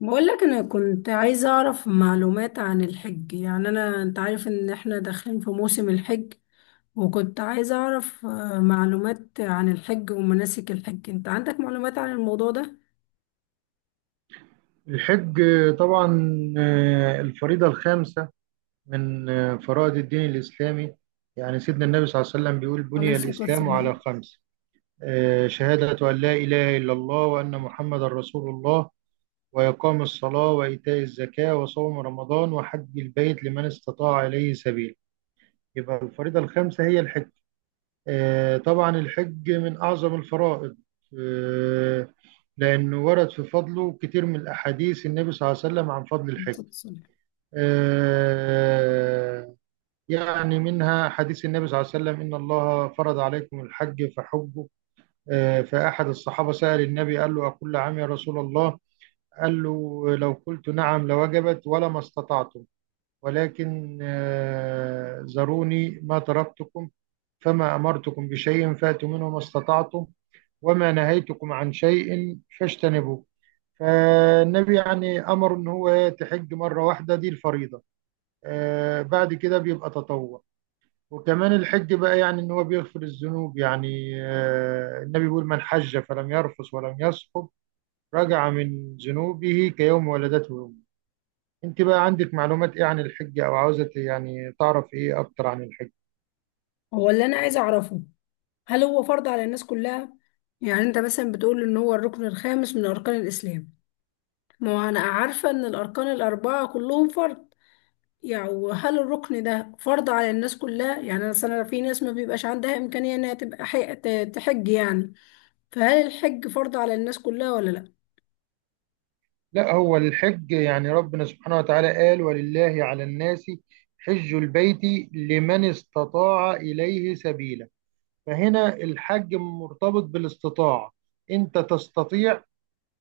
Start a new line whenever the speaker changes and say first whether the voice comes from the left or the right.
left: بقول لك انا كنت عايزه اعرف معلومات عن الحج. يعني انت عارف ان احنا داخلين في موسم الحج. وكنت عايزه اعرف معلومات عن الحج ومناسك الحج. انت عندك معلومات عن الموضوع ده؟
right: الحج طبعا. الفريضة الخامسة من فرائض الدين الإسلامي. يعني سيدنا النبي صلى الله عليه وسلم بيقول
left: عليه
right: بني
left: الصلاه
right: الإسلام
left: والسلام، عليه
right: على خمس، شهادة أن لا إله إلا الله وأن محمد رسول الله، وإقام الصلاة وإيتاء الزكاة وصوم رمضان وحج البيت لمن استطاع إليه سبيل. يبقى الفريضة الخامسة هي الحج. طبعا الحج من أعظم الفرائض، آه، لأنه ورد في فضله كتير من الأحاديث النبي صلى الله عليه وسلم عن فضل الحج.
left: الصلاة والسلام.
right: آه، يعني منها حديث النبي صلى الله عليه وسلم إن الله فرض عليكم الحج فحجوا. فأحد الصحابة سأل النبي قال له أكل عام يا رسول الله؟ قال له لو قلت نعم لوجبت ولا ما استطعتم، ولكن ذروني ما تركتكم، فما أمرتكم بشيء فأتوا منه ما استطعتم، وما نهيتكم عن شيء فاجتنبوه. فالنبي يعني أمر إن هو تحج مرة واحدة دي الفريضة. بعد كده بيبقى تطوع. وكمان الحج بقى يعني ان هو بيغفر الذنوب. يعني النبي بيقول من حج فلم يرفث ولم يسقط رجع من ذنوبه كيوم ولدته امه. انت بقى عندك معلومات ايه عن الحج او عاوزة يعني تعرف ايه اكتر عن الحج؟
left: هو اللي انا عايزه اعرفه، هل هو فرض على الناس كلها؟ يعني انت مثلا بتقول ان هو الركن الخامس من اركان الاسلام. ما هو انا عارفه ان الاركان الاربعه كلهم فرض. يعني وهل الركن ده فرض على الناس كلها؟ يعني مثلا في ناس ما بيبقاش عندها إمكانية إنها تبقى تحج يعني. فهل الحج فرض على الناس كلها ولا لأ؟
right: لا، هو الحج يعني ربنا سبحانه وتعالى قال ولله على الناس حج البيت لمن استطاع اليه سبيلا. فهنا الحج مرتبط بالاستطاعة. انت تستطيع،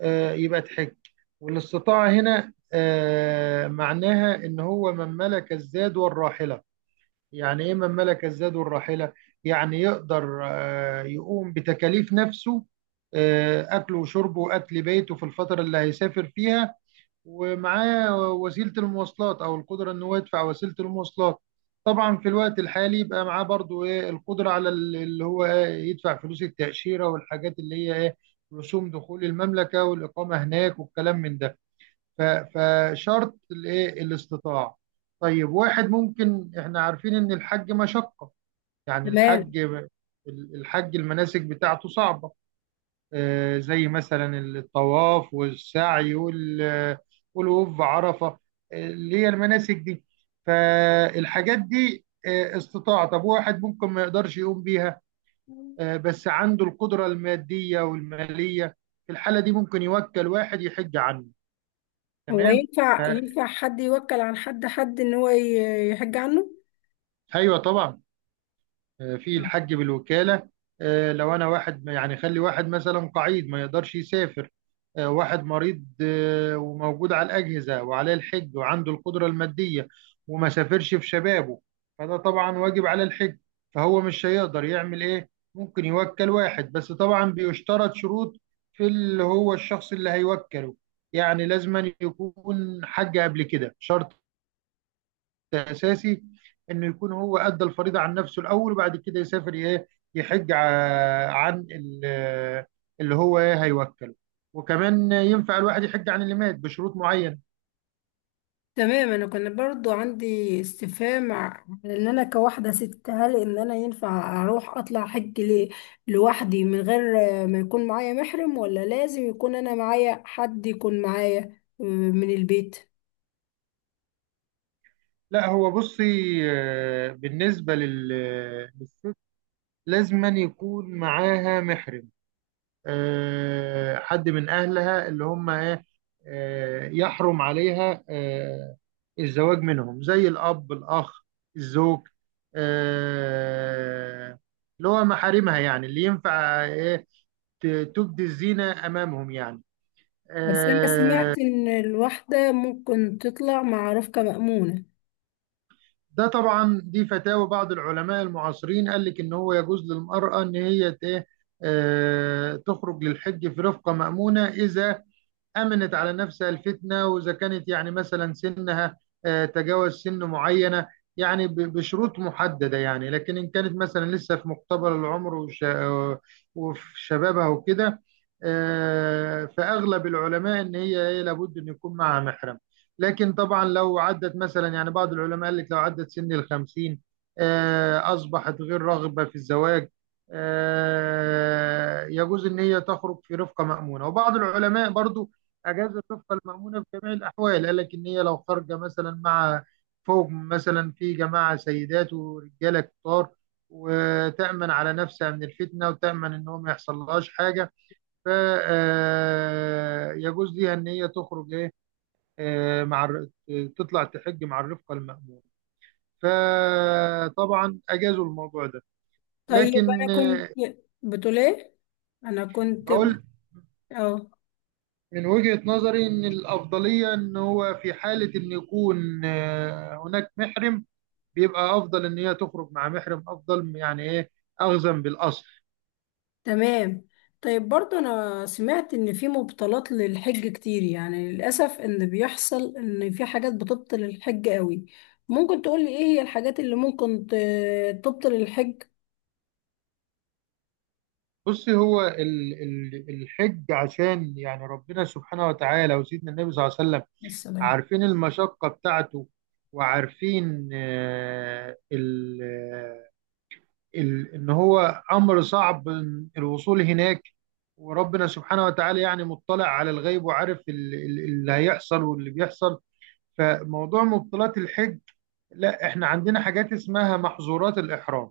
right: يبقى تحج. والاستطاعة هنا معناها إن هو من ملك الزاد والراحلة. يعني إيه من ملك الزاد والراحلة؟ يعني يقدر يقوم بتكاليف نفسه، أكله وشربه وأكل بيته في الفترة اللي هيسافر فيها، ومعاه وسيلة المواصلات أو القدرة إن هو يدفع وسيلة المواصلات. طبعا في الوقت الحالي يبقى معاه برضو إيه القدرة على اللي هو إيه يدفع فلوس التأشيرة والحاجات اللي هي إيه رسوم دخول المملكة والإقامة هناك والكلام من ده. ف- فشرط الإيه الاستطاعة. طيب واحد ممكن إحنا عارفين إن الحج مشقة. يعني
left: تمام.
right: الحج المناسك بتاعته صعبة، زي مثلا الطواف والسعي والوقوف بعرفة، اللي هي المناسك دي. فالحاجات دي استطاعة. طب واحد ممكن ما يقدرش يقوم بيها، بس عنده القدرة المادية والمالية، في الحالة دي ممكن يوكل واحد يحج عنه.
left: هو
right: تمام.
left: ينفع،
right: ف-
left: حد يوكل عن حد، إن هو يحج عنه؟
right: ايوه طبعا، في
left: نعم.
right: الحج بالوكالة. لو أنا واحد يعني، خلي واحد مثلا قعيد ما يقدرش يسافر، واحد مريض وموجود على الأجهزة وعليه الحج وعنده القدرة المادية وما سافرش في شبابه، فده طبعا واجب على الحج. فهو مش هيقدر يعمل إيه؟ ممكن يوكل واحد، بس طبعا بيشترط شروط في اللي هو الشخص اللي هيوكله. يعني لازم أن يكون حج قبل كده، شرط اساسي انه يكون هو ادى الفريضه عن نفسه الاول وبعد كده يسافر ايه يحج عن اللي هو ايه هيوكله. وكمان ينفع الواحد يحج عن اللي مات بشروط معينه.
left: تمام. أنا كان برضو عندي استفهام على إن أنا كواحدة ست، هل إن أنا ينفع أروح أطلع حج لوحدي من غير ما يكون معايا محرم؟ ولا لازم يكون أنا معايا حد، يكون معايا من البيت؟
right: لا، هو بصي، بالنسبه للست لازما يكون معاها محرم، حد من أهلها اللي هم إيه يحرم عليها الزواج منهم، زي الأب الأخ الزوج، آه، اللي هو محارمها، يعني اللي ينفع إيه ت- تبدي الزينة أمامهم يعني.
left: بس أنا
right: آه،
left: سمعت إن الواحدة ممكن تطلع مع رفقة مأمونة.
right: ده طبعا دي فتاوى بعض العلماء المعاصرين، قال لك إن هو يجوز للمرأة إن هي إيه تخرج للحج في رفقة مأمونة إذا امنت على نفسها الفتنه، واذا كانت يعني مثلا سنها تجاوز سن معينه، يعني بشروط محدده يعني. لكن ان كانت مثلا لسه في مقتبل العمر وفي شبابها وكده، فاغلب العلماء ان هي إيه، لابد ان يكون معها محرم. لكن طبعا لو عدت مثلا، يعني بعض العلماء قال لك لو عدت سن الخمسين اصبحت غير راغبه في الزواج، يجوز ان هي تخرج في رفقه مأمونه. وبعض العلماء برضو اجازه تبقى المامونه في جميع الاحوال، قال لك ان هي لو خارجه مثلا مع فوق مثلا في جماعه سيدات ورجاله كتار وتامن على نفسها من الفتنه وتامن ان هو ما يحصلهاش حاجه، ف يجوز ليها ان هي تخرج ايه آه، مع الر- تطلع تحج مع الرفقه المامونه. فطبعا اجازوا الموضوع ده.
left: طيب أنا
right: لكن
left: كنت. بتقول إيه؟ أنا كنت.
right: بقول
left: أه،
right: من وجهة نظري ان الافضليه ان هو في حاله ان يكون هناك محرم بيبقى افضل. ان هي تخرج مع محرم افضل، يعني ايه اخذا بالاصل.
left: تمام. طيب، برضه أنا سمعت إن في مبطلات للحج كتير، يعني للأسف إن بيحصل إن في حاجات بتبطل الحج قوي. ممكن تقولي إيه هي الحاجات اللي ممكن تبطل الحج؟
right: بصي هو الحج عشان يعني ربنا سبحانه وتعالى وسيدنا النبي صلى الله عليه وسلم
left: السلام.
right: عارفين المشقة بتاعته وعارفين ال ان هو امر صعب الوصول هناك، وربنا سبحانه وتعالى يعني مطلع على الغيب وعارف اللي هيحصل واللي بيحصل. فموضوع مبطلات الحج، لا احنا عندنا حاجات اسمها محظورات الإحرام.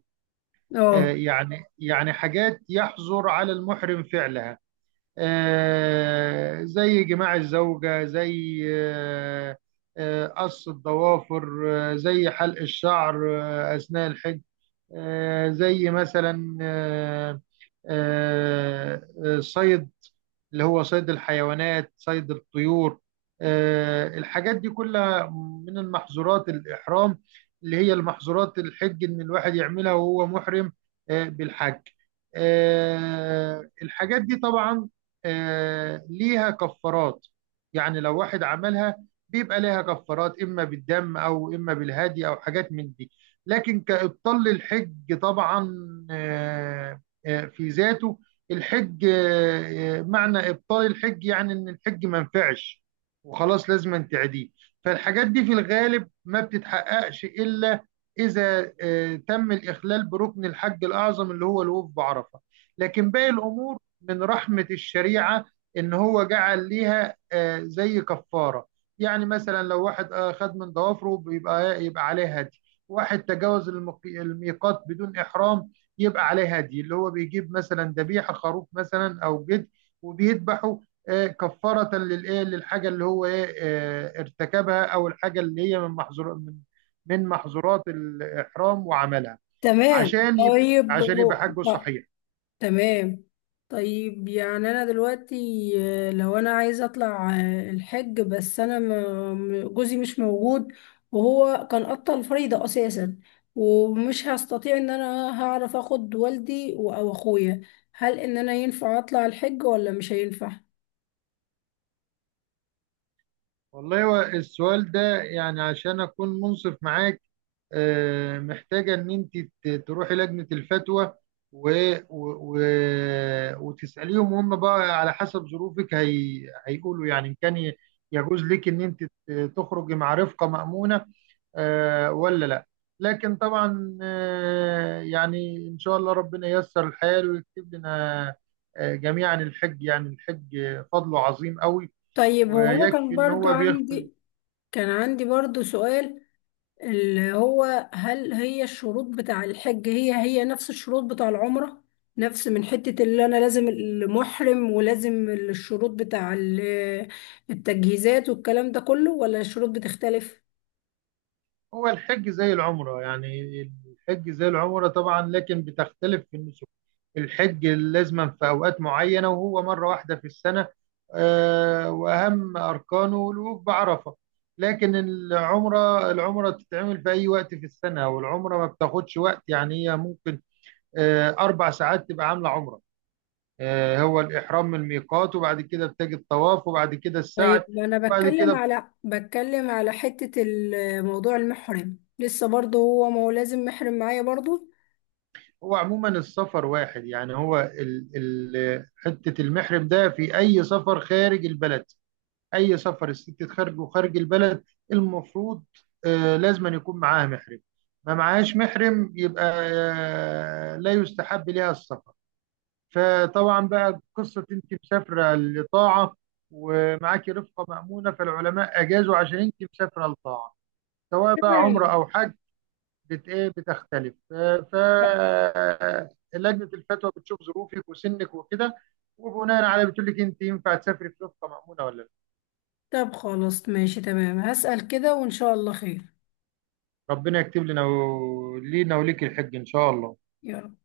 left: أه.
right: يعني حاجات يحظر على المحرم فعلها، زي جماع الزوجة، زي قص الضوافر، زي حلق الشعر أثناء الحج، زي مثلا صيد، اللي هو صيد الحيوانات صيد الطيور. الحاجات دي كلها من المحظورات الإحرام، اللي هي المحظورات الحج إن الواحد يعملها وهو محرم بالحج. الحاجات دي طبعا ليها كفارات. يعني لو واحد عملها بيبقى ليها كفارات إما بالدم أو إما بالهدي أو حاجات من دي. لكن كإبطال للحج طبعا في ذاته الحج، معنى إبطال الحج يعني إن الحج ما نفعش وخلاص لازم تعيديه. فالحاجات دي في الغالب ما بتتحققش إلا إذا تم الإخلال بركن الحج الأعظم اللي هو الوقوف بعرفة. لكن باقي الأمور من رحمة الشريعة إن هو جعل ليها زي كفارة. يعني مثلا لو واحد أخذ من ضوافره بيبقى عليه هدي. واحد تجاوز الميقات بدون إحرام يبقى عليه هدي، اللي هو بيجيب مثلا ذبيحة خروف مثلا أو جد وبيذبحه كفارة للإيه للحاجة اللي هو إيه ارتكبها، أو الحاجة اللي هي من محظور من محظورات الإحرام وعملها.
left: تمام.
right: عشان يبقى
left: طيب.
right: عشان يبقى حجه صحيح.
left: تمام. طيب، يعني انا دلوقتي، لو انا عايزه اطلع الحج، بس انا جوزي مش موجود، وهو كان قطع الفريضه اساسا، ومش هستطيع ان انا هعرف اخد والدي او اخويا. هل ان انا ينفع اطلع الحج ولا مش هينفع؟
right: والله هو السؤال ده يعني عشان أكون منصف معاك محتاجة إن أنت تروحي لجنة الفتوى و... و... و... وتسأليهم، وهم بقى على حسب ظروفك هيقولوا يعني إن كان يجوز لك إن أنت تخرجي مع رفقة مأمونة ولا لا. لكن طبعا يعني إن شاء الله ربنا ييسر الحال ويكتب لنا جميعا الحج. يعني الحج فضله عظيم قوي،
left: طيب هو انا
right: ويكفي إن هو بيغفر.
left: كان عندي برضو سؤال، اللي هو هل هي الشروط بتاع الحج هي نفس الشروط بتاع العمرة؟ نفس من حتة اللي أنا لازم المحرم، ولازم الشروط بتاع التجهيزات والكلام ده كله، ولا الشروط بتختلف؟
right: هو الحج زي العمرة يعني، الحج زي العمرة طبعا، لكن بتختلف في النسك. الحج لازما في أوقات معينة وهو مرة واحدة في السنة، وأهم أركانه الوقوف بعرفة. لكن العمرة، بتتعمل في أي وقت في السنة، والعمرة ما بتاخدش وقت. يعني هي ممكن أربع ساعات تبقى عاملة عمرة. هو الإحرام من الميقات، وبعد كده بتجي الطواف، وبعد كده السعي
left: طيب أنا
right: وبعد
left: بتكلم
right: كده.
left: على بتكلم على حتة موضوع المحرم، لسه برضه هو ما هو لازم محرم معايا برضه.
right: هو عموما السفر واحد، يعني هو ال حتة المحرم ده في أي سفر خارج البلد. أي سفر الست تخرجه خارج وخارج البلد المفروض آه لازم أن يكون معاها محرم. ما معاهاش محرم يبقى آه لا يستحب لها السفر. فطبعا بقى قصة أنت مسافرة لطاعة ومعاكي رفقة مأمونة، فالعلماء أجازوا عشان أنت مسافرة لطاعة، سواء بقى عمرة
left: تمام.
right: أو حج. بت ايه بتختلف. ف لجنه الفتوى بتشوف ظروفك وسنك وكده، وبناء عليه بتقول لك انت ينفع تسافري في وفقه مأمونه ولا لا.
left: طب خلاص ماشي. تمام. هسأل كده وإن شاء الله خير.
right: ربنا يكتب لنا ولينا وليك الحج ان شاء الله.
left: يلا.